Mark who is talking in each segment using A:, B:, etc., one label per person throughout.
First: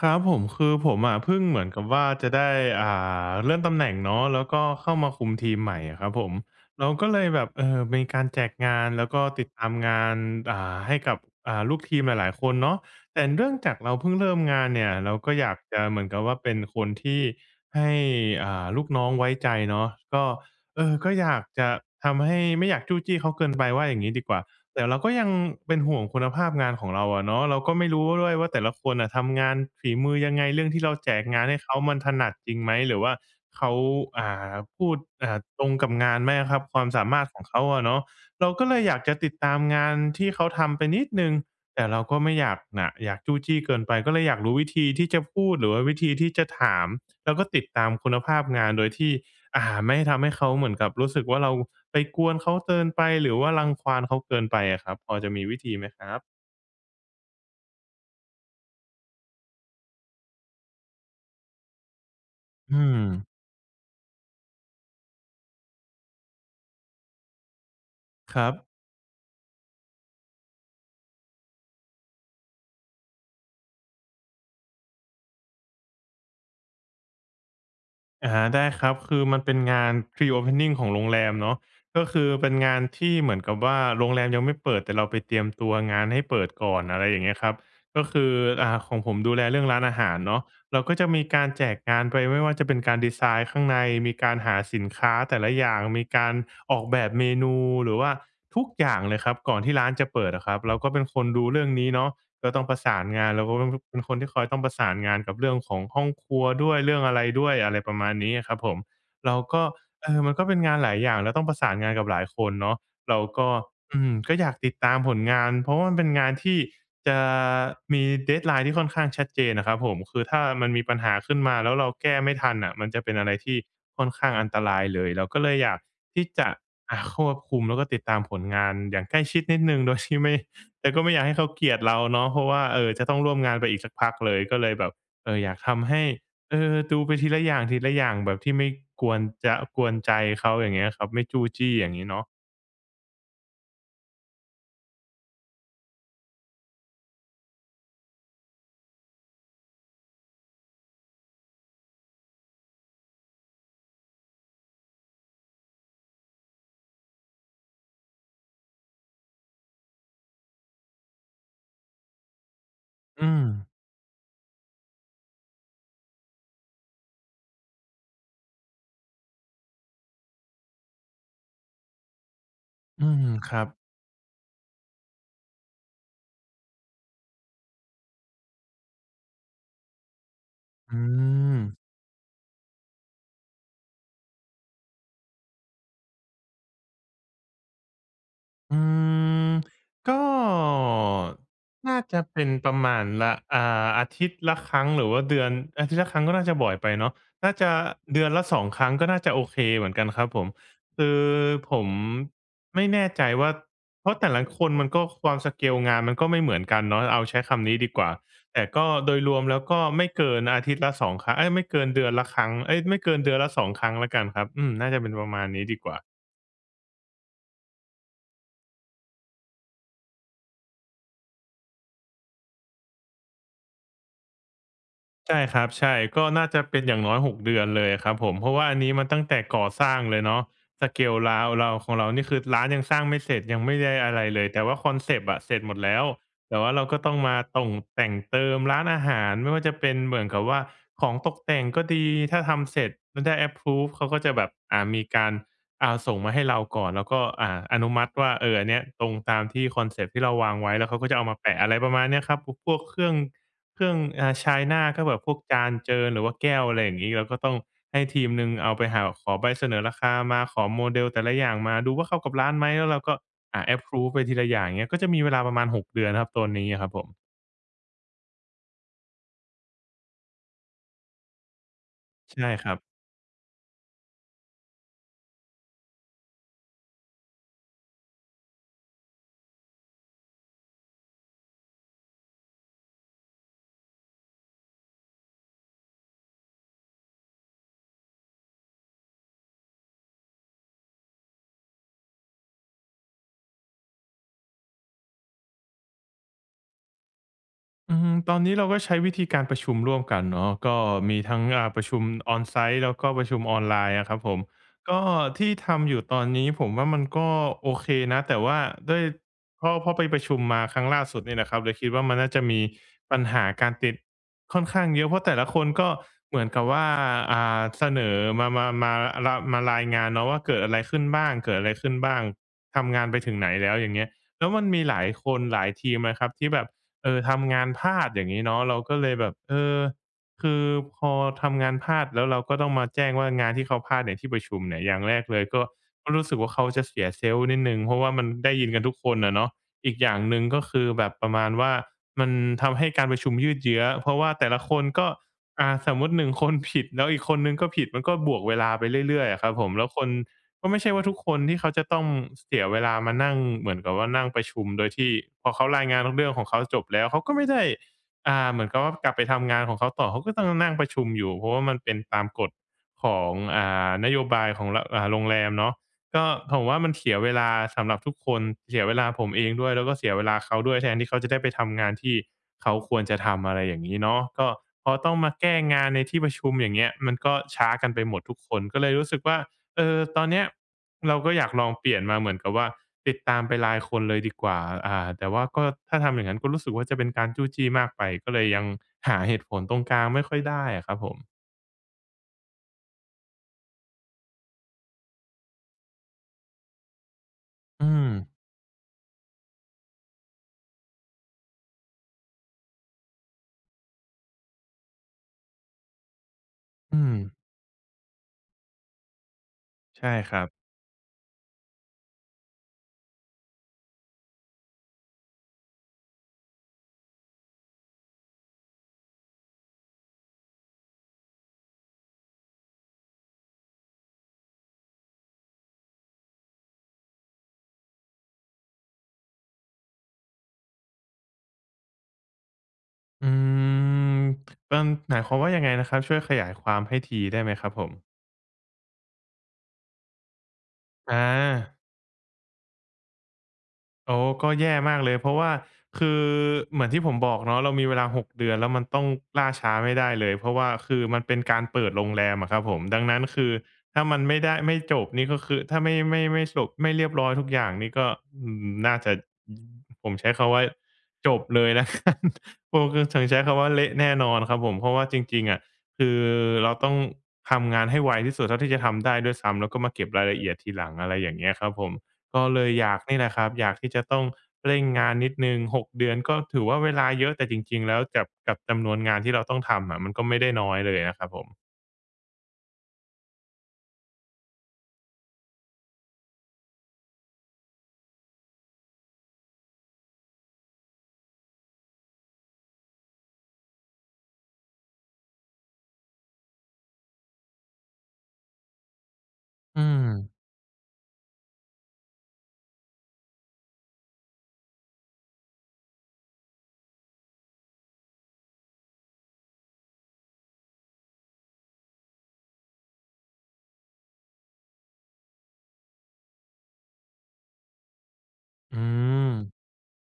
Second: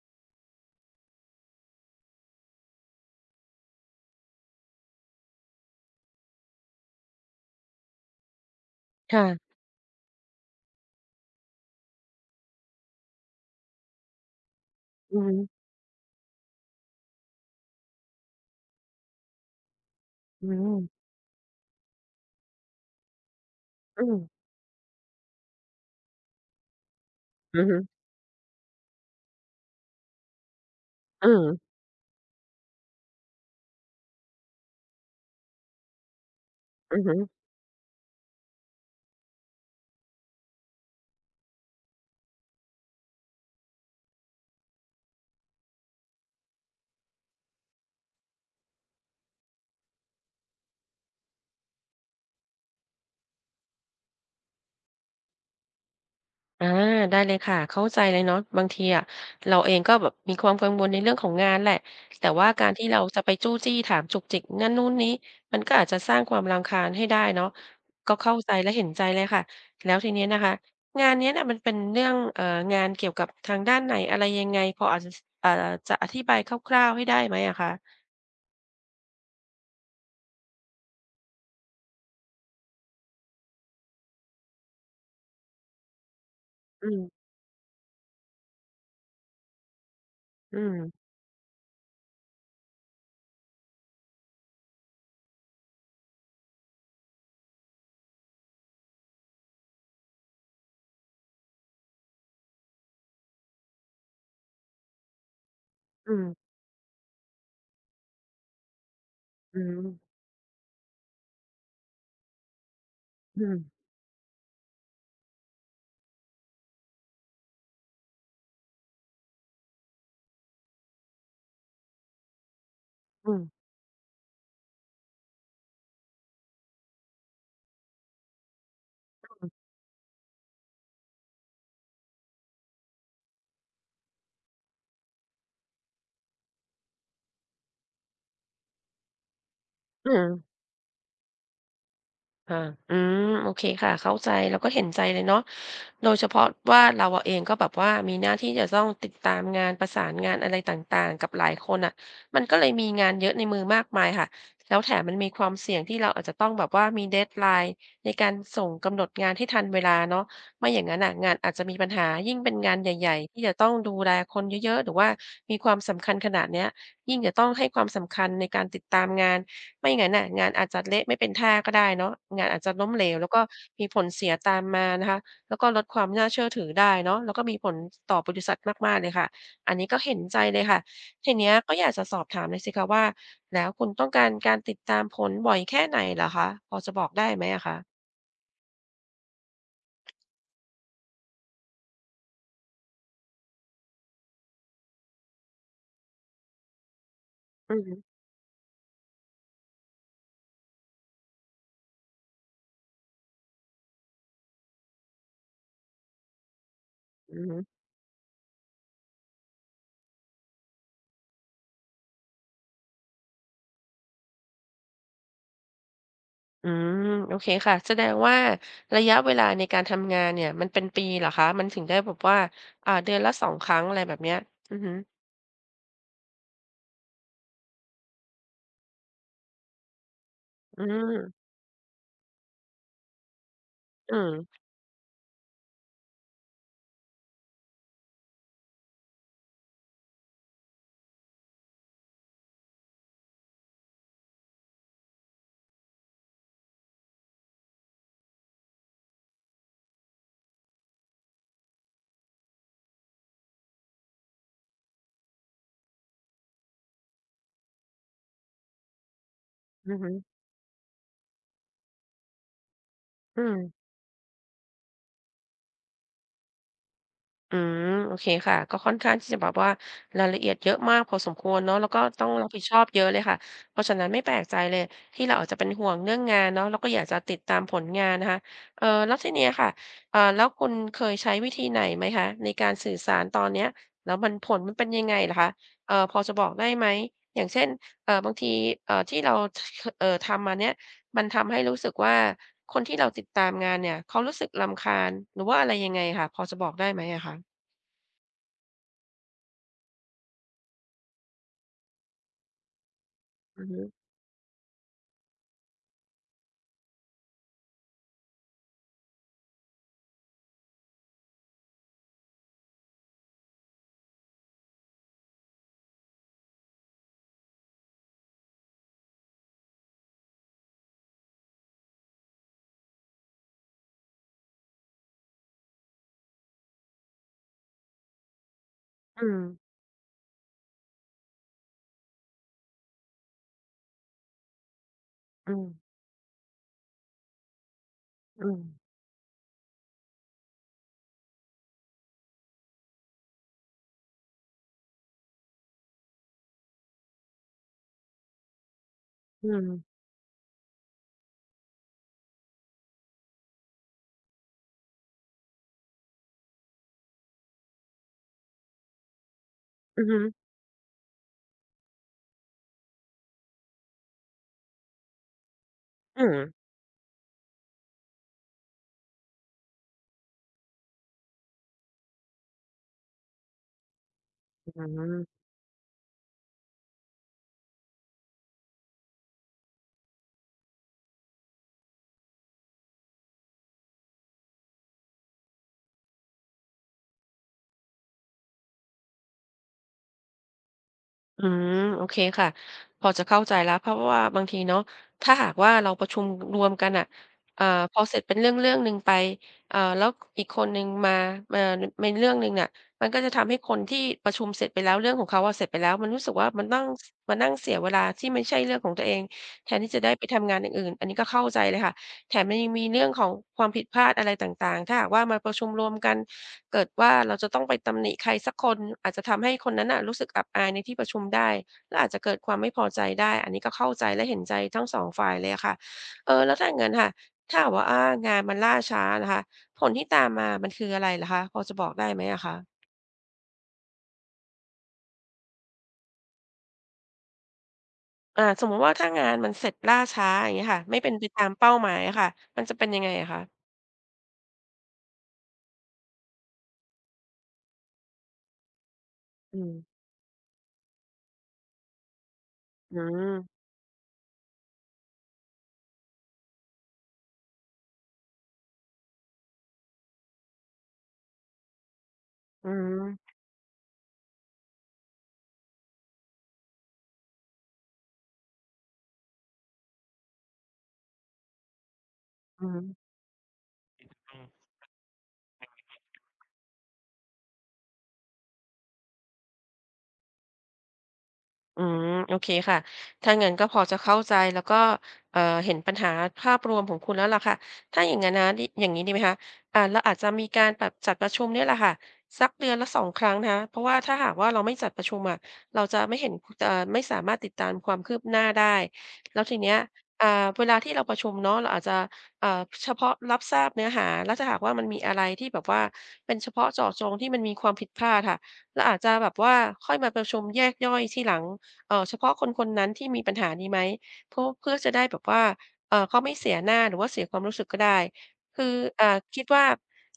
A: ครับผมคือผมอะเพิ่งเหมือนกับว่าจะได้อ่เลื่อนตำแหน่งเนาะแล้วก็เข้ามาคุมทีมใหม่อะครับผมเราก็เลยแบบมีการแจกงานแล้วก็ติด
B: ค่ะ
A: ตามงานให้กับลูกทีมหลายๆคนเนาะแต่เนื่องจากเราเพิ่งเริ่มงานเนี่ยเรา
B: อือ
A: ก็
B: ฮึ
A: อยากจะเหมือนกับว่าเป็นคนที่ให้ลูกน้องไว้ใจเนาะก็
B: อื
A: เออ
B: ม
A: ก็อยากจะทำให้ไม่อยากจู้จี้เขาเกินไปว่าอย่าง
B: อื
A: งี้ดีกว่า แต่เราก็ยังเป็นห่วงคุณภาพงานของเราอะเนาะเรา
B: อือ
A: ก็
B: ฮึ
A: ไม่รู้ด้วยว่าแต่ละคนน่ะทำงานฝีมือยังไงเรื่องที่เราแจก
B: อื
A: งาน
B: ม
A: ให้เขามันถนัดจริงไหมหรือว่าเขาอ่าพูดตรงกับงานไหมอะครับความ
B: อือ
A: สา
B: ฮึ
A: มารถของเขาอะเนาะเราก็เลยอยากจะติดตามงานที่เขาทำไปนิดหนึ่งแต่เราก็ไม่อยากน่ะอยากจู้จี้เกินไปก็เลยอยากรู้วิธีที่จะพูดหรือว่าวิธีที่จะถามแล้วก็ติดตามคุณภาพงานโดยที่ ไม่ทำให้เขาเหมือนกับรู้สึกว่าเราไปกวนเขาเกินไปหรือว่ารังควานเขาเกินไปอะครับพอจะมีวิธีไหมครับ
B: อาได้เลยค่ะเข้าใจเลยเนาะบางทีอะเราเองก็แบบมีความกังวลในเรื่องของงานแหละแต่ว่าการ
A: อื
B: ที่เรา
A: ม
B: จะไปจู้จี้ถามจุกจิกนั่นนู่นนี้มันก็อาจจะสร้างความรำคาญให้ได้เนาะก็เข้า
A: ครั
B: ใจ
A: บ
B: และเห็นใจเลยค่ะแล้วทีเนี้ยนะคะงานเนี้ยน่ะมันเป็นเรื่องงานเกี่ยวกับทางด้านไหนอะไรยังไงพออาจจะสจะอธิบายคร่าวๆให้ได้ไหมอะคะ
A: อาได้ครับคือมันเป็นงาน Pre-opening ของโรงแรมเนาะก็คือเป็นงานที่เหมือนกับว่าโรงแรมยังไม่เปิดแต่เราไปเตรียมตัวงานให้เปิดก่อน
B: อื
A: อะไรอย่าง
B: ม
A: เงี้ยครับก็คือของผมดูแลเรื่องร้านอาหารเนาะ
B: อืม
A: เราก็จะมีการแจกงานไปไม่ว่าจะเป็นการดีไซน์ข้างในมีการหาสินค้าแต่ละอย่างมีการออกแบบเมนูหรือว่าทุกอย่างเลยครับก่อนที่ร้านจะเปิดอะครับเราก็เป็นคนดูเรื่องนี้เนาะ ก็ต้องประสานงานเราก็ต้องเป็นคนที่คอยต้องประสานงานกับเรื่องของห้อง
B: อืม
A: ครัวด้วยเรื่องอะไรด้วยอะไรประมาณนี้อะครับผมเรา
B: อื
A: ก็
B: ม
A: เออมันก็เป็นงานหลายอย่างแล้วต้องประสานงานกับหลายคนเนาะเรา
B: อื
A: ก็
B: ม
A: อืมก็อยากติดตามผลงานเพราะว่ามันเป็นงานที่จะมี deadline ที่ค่อนข้างชัดเจนอะครับผมคือถ้ามันมีปัญหาขึ้นมาแล้วเราแก้ไม่ทันน่ะมันจะเป็นอะไรที่ค่อนข้างอันตรายเลยเราก็เลยอยากที่จะควบคุมแล้วก็ติดตามผลงานอย่างใกล้ชิดนิดหนึ่งโดยที่ไม่ แต่ก็ไม่อยากให้เขาเกลียดเราเนาะเพราะว่าเออจะต้องร่วมงานไปอีกสักพักเลยก็เลยแบบเอออยากทำให้เออดูไปทีละอย่างทีละอย่างแบบที่ไม่กวนจะกวน
B: อื
A: ใจ
B: ม
A: เขาอย่างเงี้ยครับไม่จู้จี้อย่างงี้เนาะ
B: ค่ะอืมโอเคค่ะเข้าใจแล้วก็เห็นใจเลยเนาะโดยเฉพาะว่าเราอะเองก็แบบว่ามีหน้าที่จะต้องติดตามงานประสานงานอะไรต่างๆกับหลายคนน่ะมันก็เลยมีงานเยอะในมือมากมายค่ะแล้วแถมมันมีความเสี่ยงที่เราอาจจะต้องแบบว่ามี deadline ในการส่งกำหนดงานให้ทันเวลาเนาะไม่อย่างนั้นน่ะงานอาจจะมีปัญหายิ่งเป็นงานใหญ่ๆ
A: อื
B: ที่
A: ม
B: จะต้องดูแลคนเยอะๆหรือว่ามีความสำคัญขนาดเนี้ยยิ่งจะต้องให้ความสำคัญในการติดตามงาน ไม่งั้นน่ะงานอาจจะเละไม่เป็นท่าก็ได้เนาะงานอาจจะล้มเหล
A: อื
B: ว
A: ม
B: แล้วก็
A: ครับ
B: มีผลเสียตามมานะคะแล้วก็ลดความน่าเชื่อถือได้เนาะแล้วก็มีผลต่อบริษัทมากๆเลยค่ะอันนี้ก็เห็นใจเลยค่ะ
A: อื
B: ทีเนี้ย
A: ม
B: ก็อยากจะสอบถามหน่อยสิคะว่าแล้วคุณต้องการการติดตามผลบ่อยแค่ไหนเหรอคะพอจะบอกได้ไหมอะคะ
A: อืมก็น่าจะเป็นประมาณละอาทิตย์ละครั้งหรือว่าเดือนอาทิตย์ละครั้งก็น่าจะบ่อยไปเนาะน่าจะ
B: อือฮึ
A: เดือนละสองครั้งก็น่าจะโอเคเหมือนกันครับผมคือผมไม่แน่ใจว่าเพราะแต่ละคนมันก็ความสเกลงานมันก็ไม่เหมือนกันเนาะเอาใช้
B: อือฮึ
A: คำนี้ดีกว่าแต่ก็โดยรวมแล้วก็ไม่เกินอาทิตย์ละสองครั้งเอ๊ยไม่เกินเดือนละครั้งเอ๊ยไม่เกินเดือนละสองครั้งแล้วกันครับอืมน่าจะเป็นประมาณนี้ดีกว่า
B: อืมโอเคค่ะแสดงว่าระยะเวลาในการทำงานเนี่ยมันเป็นปีเหรอคะมันถึงได้แบบว่าเดือนละ2ครั้งอะไรแบบเนี้ยอือฮึ
A: ใช่ครับใช่ก็น่าจะเป็นอย่างน้อย6เดือนเลยครับผมเพราะว่าอันนี้มันตั้งแต่ก่อสร้างเลยเนาะ
B: อื
A: สเกลร้าว
B: ม
A: เราของเรานี่คือร้านยังสร้างไม่เสร็จยังไม่ได้อะ
B: อื
A: ไรเลยแต่
B: ม
A: ว่าคอนเซปต์อะเสร็จหมดแล้วแต่ว่าเราก็ต้องมาต่งแต่งเติมร้านอาหารไม่ว่าจะเป็นเหมือนกับว่าของตกแต่งก็ดีถ้าทำเสร็จแล้วได้ approve เขาก็จะแบบมีการส่งมาให้เราก่อนแล้วก็อนุมัติว่าเอออันเนี้ยตรงตามที่คอนเซปต์ที่เราวางไว้แล้วเขาก็จะเอามาแปะอะไรประมาณเนี้ยครับพวกเครื่อง เครื่องชายหน้าก็แบบพวกจานเจิญหรือว่าแก้วอะไรอย่างงี้เราก็ต้องให้ทีมหนึ่งเอาไปหาขอใบเสนอ
B: อื
A: รา
B: อฮึ
A: คามาขอโมเดลแต่ละอย่างมาดูว่าเข้ากับร้านไหมแล้วเราก็
B: อืม
A: แอปรูฟไปทีละอย่างเงี้ยก็จะมีเวลาประมาณ6เดือนครับโซนนี้อะครับผม
B: อืมโอเคค่ะก็ค่อนข้างที่จะแบบว่ารายละเอียดเยอะมากพอสมควรเนาะแล้วก็ต้องรั
A: ใช่
B: บผิด
A: ค
B: ช
A: รั
B: อ
A: บ
B: บเยอะเลยค่ะเพราะฉะนั้นไม่แปลกใจเลยที่เราอาจจะเป็นห่วงเรื่องงานเนาะแล้วก็อยากจะติดตามผลงานนะคะแล้วทีเนี้ยค่ะแล้วคุณเคยใช้วิธีไหนไหมคะในการสื่อสารตอนเนี้ยแล้วมันผลมันเป็นยังไงเหรอคะพอจะบอกได้ไหมอย่างเช่นบางทีที่เราทำมาเนี้ยมันทำให้รู้สึกว่าคนที่เราติดตามงานเนี่ยเขารู้สึกรำคาญหรือว่าอะไรยังไงค่ะพอจะบอกได้ไหมอะคะ
A: อืมตอนนี้เราก็ใช้วิธีการประชุมร่วมกันเนาะก็มีทั้งประชุมอ n ไซ t ์แล้วก็ประชุมออ
B: อื
A: น
B: อ
A: ไล
B: ฮึ
A: น์อะครับผมก็ที่ทำอยู่ตอนนี้ผมว่ามันก็โอเคนะแต่ว่าด้วยพอพรไปประชุมมาครั้งล่าสุดเนี่ยนะครับเลยคิดว่ามันน่าจะมีปัญหาการติดค่อนข้างเยอะเพราะแต่ละคนก็เหมือนกับว่าอ่าเสนอมารายงานเนาะว่าเกิดอะไรขึ้นบ้างเกิดอะไรขึ้นบ้างทำงานไปถึงไหนแล้วอย่างเงี้ยแล้วมันมีหลายคนหลายทีมนะครับที่แบบ เออทำงานพลาดอย่างนี้เนาะเราก็เลย
B: อื
A: แบบ
B: ม
A: เออคือพอทำงานพลาดแล้วเราก็ต้องมาแจ้งว่างานที่เขาพลาดในที่ประชุมเนี่ยอย่างแรกเลย
B: อื
A: ก็
B: ม
A: ก็รู้สึกว่าเขาจะเสียเซลล์นิดหนึ่งเพราะว่ามัน
B: อื
A: ได้
B: ม
A: ยินกันทุกคนอะเนาะอีกอย่างหนึ่งก็คือแบบประมาณว่ามันทำให้การประชุมยืดเยื้อเพราะว่าแต่ละคนก็อ่าสมมติหนึ่งคนผิดแล้วอีกคนนึงก็ผิดมันก็บวกเวลาไปเรื่อยๆอะค
B: อื
A: รับผ
B: ม
A: มแล้วคน ก็ไม่ใช่ว่าทุกคนที่เขาจะต้องเสียเวลามานั่งเหมือนกับว่านั่งประชุมโดยที่พอเขารายงานเรื่องของเขาจบแล้วเขาก็ไม่ได้อ่าเหมือนกับว่ากลับไปทำงานของเขา
B: อื
A: ต่
B: อ
A: อ
B: ฮึ
A: เขาก็ต้องนั่งประชุมอยู่เพราะว่ามันเป็นตามกฎของอ่านโยบายของรอ่าโรงแรมเนาะ
B: อื
A: ก็
B: ม
A: ผมว่ามันเสียเวลาสำหรับทุกคนเสียเวลาผมเองด้วยแล้วก็เสียเวลาเขาด้วยแทนที่เขาจะได้ไปทำงานที่เขาควรจะทำอะไรอย่างงี้เนาะก็
B: อื
A: พอต้องมา
B: ม
A: แก้งานในที่ประชุมอย่างเงี้ยมันก็ช้ากันไปหมดทุกคนก็เลยรู้สึกว่า เออตอนเนี้ยเราก็อยากลองเปลี่ยนมาเหมือนกับว่าติดตามไป็รายคนเลยดีกว่าอ่าแต่ว่าก็ถ้าทำอย่างนั้นก็รู้สึกว่าจะเป็นการจู้จี้มากไปก็เลยยังหาเหตุผลตรงกลางไม่ค่อยได้อะครับผม
B: อืม โอเคค่ะพอจะเข้าใจแล้วเพราะว่าบางทีเนาะถ้าหากว่าเราประชุมรวมกันน่ะเอ่อ
A: อื
B: พอ
A: ม
B: เสร็จเป็นเรื่องๆหนึ่งไปแล้วอีกคนหนึ่งมาในเรื่องหนึ่งเนี่ยมันก็จะทำให้คนที่ประชุมเสร็จไปแล้วเรื่องของเขาอะเสร็จไปแล้วมันรู้สึกว่ามันต้อง
A: อื
B: ส
A: ม
B: มานั่งเสียเวลาที่ไม่ใช่เรื่องของตัวเองแทนที่จะ
A: ใช่
B: ได้ไป
A: ครับ
B: ทำงานอย่างอื่นอันนี้ก็เข้าใจเลยค่ะแถมมันยังมีเรื่องของความผิดพลาดอะไรต่างๆถ้าหากว่ามาประชุมรวมกัน เกิดว่าเราจะต้องไปตำหนิใครสักคนอาจจะทำให้คนนั้นน่ะรู้สึกอับอายในที่ประชุมได้และอาจจะเกิดความไม่พอใจได้อันนี้ก็เข้าใจและเห็นใจทั้งสองฝ่ายเลยอะค่ะเออแล้วถ้าอย่างงั้นค่ะถ้าหากว่างานมันล่าช้านะคะผลที่ตามมามันคืออะไรเหรอคะพอจะบอกได้ไหมอะคะ
A: อืมมันหมายความว่ายังไงนะครับช่วยขยายความให้ทีได้ไหมครับผม
B: สมมุติว่าถ้างานมันเสร็จล่าช้าอย่างเงี้ยค่ะไม่เป็น
A: อา
B: ไปตามเป้าหมายอะค่ะมันจะเป็นยังไงอะคะ
A: โอ้ก็แย่มากเลยเพราะว่าคือเหมือนที่ผมบอกเนาะเรามีเวลา6เดือนแล้วมันต้องล่า
B: อื
A: ช้าไม่
B: ม
A: ได้เลยเพราะว่าคือมันเป็นการเปิดโรงแรมอะครับผม
B: อื
A: ดังนั้นคือ
B: ม
A: ถ้ามันไม่ได้ไม่จบนี่ก็คือถ้าไม่จบไม่เรียบร้อยทุกอย่างนี่ก็อืมน่าจะผมใช้คำว่าจบเลยนะ้ วัน
B: อื
A: ผมคือ
B: ม
A: ถึงใช้คำว่าเละแน่นอนครับผมเพราะว่าจริงๆอะคือเราต้องทำงานให้ไวที่สุดเท่าที่จะทำได้ด้วยซ้ำแล้วก็มาเก็บรายละเอียดทีหลังอะไรอย่างเงี้ยครับผม ก็เล
B: อือ
A: ย
B: ฮึ
A: อยากนี่แหละครับอยากที่จะต้องเร่งงานนิดหนึ่ง6เดือนก็ถือว่าเวลาเยอะแต่จริงๆแล้วกับจำนวนงานที่เราต้องทำอะมันก็ไม่ได้น้อยเลยนะครับผม
B: อืมโอเคค่ะถ้างั้นก็พอจะเข้าใจแล้วก็เอ่อเห็นปัญหาภาพรวมของคุณแล้วล่ะค่ะถ้าอย่างงั้นนะดิอย่างงี้ดีไหมคะเราอาจจะมีการแบบจัดประชุมเนี่ยแหละค่ะสักเดือนละ2ครั้งนะคะเพราะว่าถ้าหากว่าเราไม่จัดประชุมอะเราจะไม่เห็นไม่สามารถติดตามความคืบหน้าได้แล้วทีเนี้ย
A: อืม
B: อ่าเวลาที่เราประชุมเนาะเราอาจจะเฉพาะรับทราบเนื้อหาแล้วถ้าหากว่ามันมีอะไรที่แบบว่าเป็นเฉพาะเจาะจงที่มันมีความผิดพลาดค่ะเราอาจจะแบบว่าค่อยมาประชุมแยกย่อยทีหลัง เฉพาะคนคนนั้นที่มีปัญหานี้ไหมเพราะเพื่อจะได้แบบว่าเขาไม่เสียหน้าหรือว่าเสียความรู้สึกก็ได้คือ
A: อืม
B: คิดว่า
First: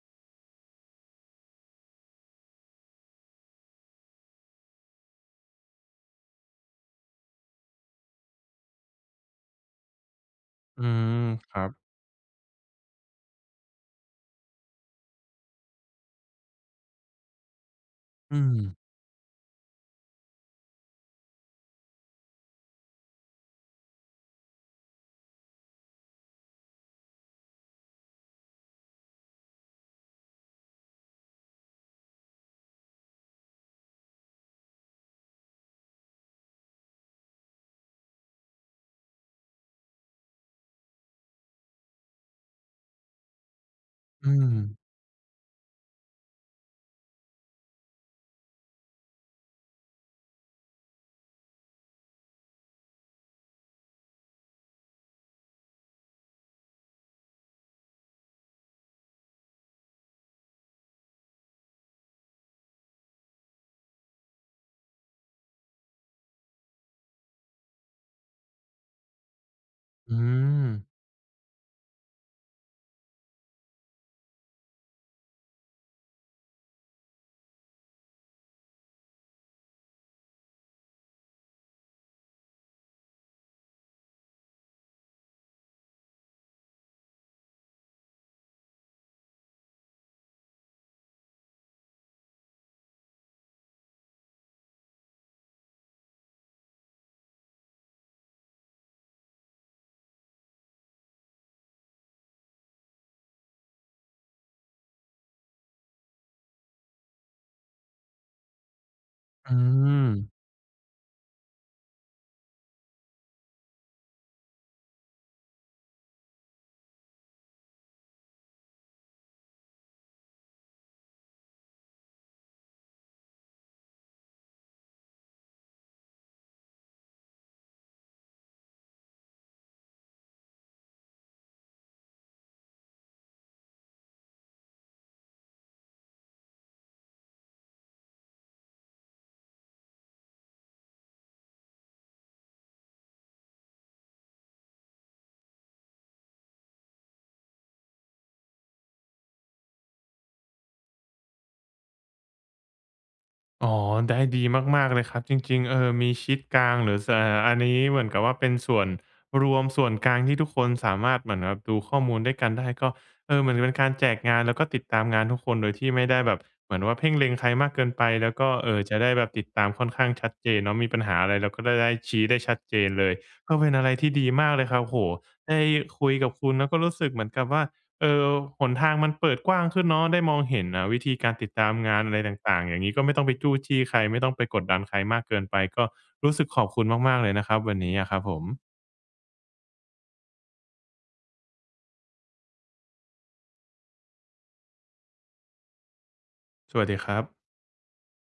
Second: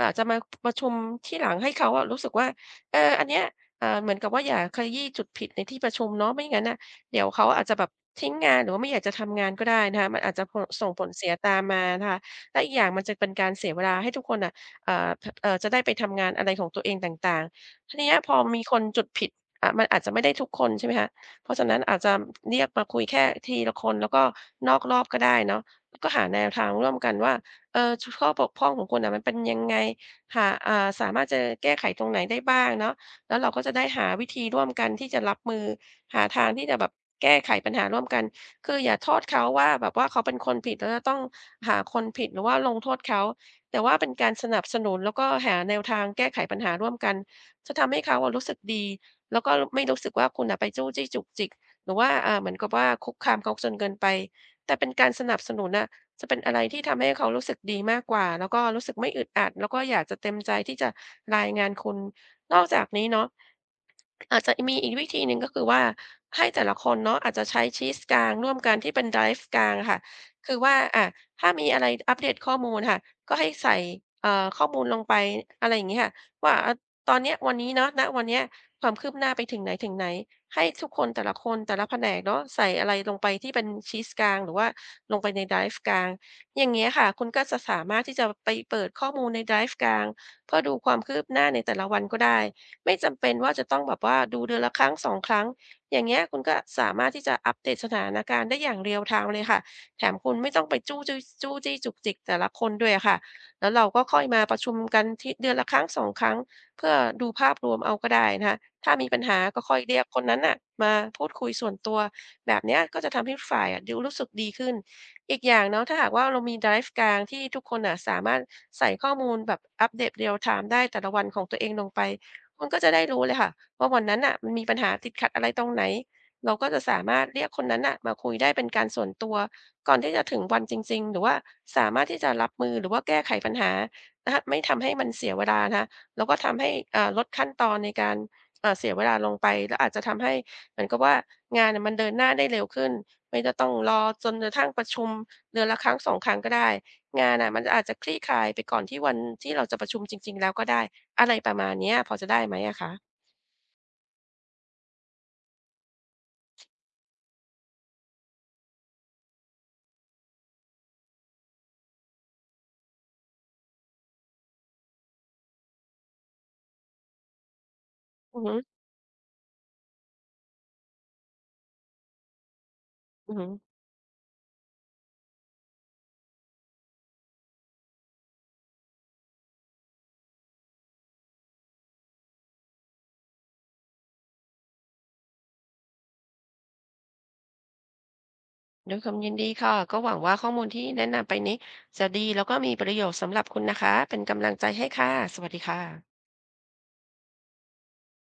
B: อาจจะมาประชุมที่หลังให้เขาอะรู้สึกว่าเอออันเนี้ยเหมือนกับว่าอย่าขยี้จุดผิดในที่ประชุมเนาะไม่งั้นน่ะเดี๋ยวเขาอาจจะแบบทิ้งงานหรือว่าไม่อยากจะทำงานก็ได้นะคะมันอาจจะ
A: อื
B: ส่งผล
A: ม
B: เสีย
A: ค
B: ตาม
A: รับ
B: มานะคะและอีกอย่างมันจะเป็นการเสียเวลาให้ทุกคนน่ะอ่าทเอ่อจะได้ไปทำงานอะไรของตัวเองต่างๆทีเนี้ยพอ
A: อืม
B: มีคนจุดผิดมันอาจจะไม่ได้ทุกคนใช่ไหมคะ เพราะฉะนั้นอาจจะเรียกมาคุยแค่ทีละคนแล้วก็นอกรอบก็ได้เนาะแล้วก็หาแนวทางร่วมกันว่าเออข้อบกพร่องของคุณน่ะมันเป็นยังไงหาสามารถจะแก้ไขตรงไหนได้บ้างเนาะแล้วเราก็จะได้หาวิธีร่วมกันที่จะรับมือหาทางที่จะแบบแก้ไขปัญหาร่วมกันคืออย่าโทษเขาว่าแบบว่าเขาเป็นคนผิดแล้วจะต้องหาคนผิดหรือว่าลงโทษเขาแต่ว่าเป็นการ
A: อื
B: ส
A: ม
B: นับสนุนแล้วก็หาแนวทางแก้ไขปัญหาร่วมกันจะทำให้เขาอะรู้สึกดี แล้วก็ไม่รู้สึกว่าคุณน่ะไปจู้จี้จุกจิกหรือว่าเหมือนกับว่าคุกคามเขาจนเกินไปแต่เป็นการสนับสนุนน่ะจะเป็นอะไรที่ทำให้เขารู้สึกดีมากกว่าแล้วก็รู้สึกไม่อึดอัดแล้วก็อยากจะเต็มใจที่จะรายงานคุณนอกจากนี้เนาะ อาจจะมีอีกวิธีหนึ่งก็คือว่าให้แต่ละคนเนาะอาจจะใช้ชีทกลางร่วมกันที่เป็นไดรฟ์กลางอะค่ะ
A: อื
B: คือ
A: ม
B: ว่าถ้ามีอะไรอัปเดตข้อมูลค่ะก็ให้ใส่ข้อมูลลงไปอะไรอย่างงี้ค่ะว่าอาตอนเนี้ยวันนี้เนาะณวันเนี้ยความคืบหน้าไปถึงไหนถึงไหนให้ทุกคนแต่ละคนแต่ละแผนกเนาะใส่อะไรลงไปที่เป็นชีทกลางหรือว่าลงไปในไดรฟ์กลางอย่างเงี้ยค่ะคุณก็จะสามารถที่จะไปเปิดข้อมูลในไดรฟ์กลางเพื่อดูความคืบหน้าในแต่ละวันก็ได้ ไม่จำเป็นว่าจะต้องแบบว่าดูเดือนละครั้ง2ครั้ง อย่างเงี้ยคุณก็สามารถที่จะอัปเดตสถานการณ์ได้อย่าง real time เลยค่ะแถมคุณไม่ต้องไปจู้จี้จุกจิกแต่ละคนด้วยอะค่ะ แล้วเราก็ค่อยมาประชุมกันที่เดือนละครั้ง2ครั้งเพื่อดูภาพรวมเอาก็ได้นะคะถ้ามีปัญหา
A: อื
B: ก็ค่อยเรียก
A: ม
B: คนนั้นน่ะมาพูดคุยส่วนตัวแบบเนี้ยก็จะทำให้ฝ่ายอะดูรู้สึกดีขึ้นอีกอย่างเนาะถ้าหากว่าเรามีไดรฟ์กลางที่ทุกคนอ่ะสามารถใส่ข้อมูลแบบอัปเดตเรียลไทม์ได้แต่ละวันของตัวเองลงไป คุณก็จะได้รู้เลยค่ะว่าวันนั้นน่ะมันมีปัญหาติดขัดอะไรตรงไหนเราก็จะสามารถเรียกคนนั้นน่ะมาคุยได้เป็นการส่วนตัวก่อนที่จะถึงวันจริงๆหรือว่าสามารถที่จะรับมือหรือว่าแก้ไขปัญหานะคะไม่ทำให้มันเสียเวลานะคะแล้วก็ทำให้เอ่าลดขั้นตอนในการเอ่าเสียเวลาลงไปแล้วอาจจะทำให้เหมือนกับว่างานน่ะมันเดินหน้าได้เร็วขึ้นไม่จะต้องรอจนกระทั่งประชุมเดือนละครั้งสองครั้งก็ได้งานน่ะมันอาจจะคลี่คลายไปก่อนที่วันที่เราจะประชุมจริงๆแล้วก็ได้ อะไรประมาณเนี้ยพอจะได้ไหมอะคะ
A: อ๋อได้ดีมากๆเลยครับจริงๆเออมีชีตกลางหรือสเอ่ออันนี้เหมือนกับว่าเป็นส่วนรวมส่วนกลางที่ทุกคนสามารถเหมือนแบบดูข้อมูลด้วยกันได้ก็เออเหมือนเป็นการแจกงานแล้วก็ติดตามงานทุกคนโดยที่ไม่ได้แบบเหมือนว่าเพ่งเล็งใครมากเกินไปแล้ว
B: อือ
A: ก็
B: ฮึ
A: เอ่อจะได้แบบติดตามค่อนข้างชัดเจนเนาะมีปัญหาอะไรเราก็ได้ชี้ได้ชัดเจนเลย
B: อือฮึ
A: ก็เป็นอะไรที่ดีมากเลยครับโอ้โฮได้คุยกับคุณแล้วก็รู้สึกเหมือนกับว่า เออหนทางมันเปิดกว้างขึ้นเนาะได้มองเห็นอ่าวิธีการติดตามงานอะไรต่างๆ อย่างงี้ก็ไม่ต้องไปจู้จี้ใครไม่ต้องไปกดดันใครมากเกินไปก็รู้สึกขอบคุณมากๆเลยนะครับวันนี้อะครับผม
B: ด้วยความยินดีค่ะ ก็หวังว่าข้อมูลที่แนะนำไปนี้จะดีแล้วก็มีประโยชน์สำหรับคุณนะคะ เป็นกำลังใจให้ค่ะ สวัสดีค่ะ
A: สวัสดีครับ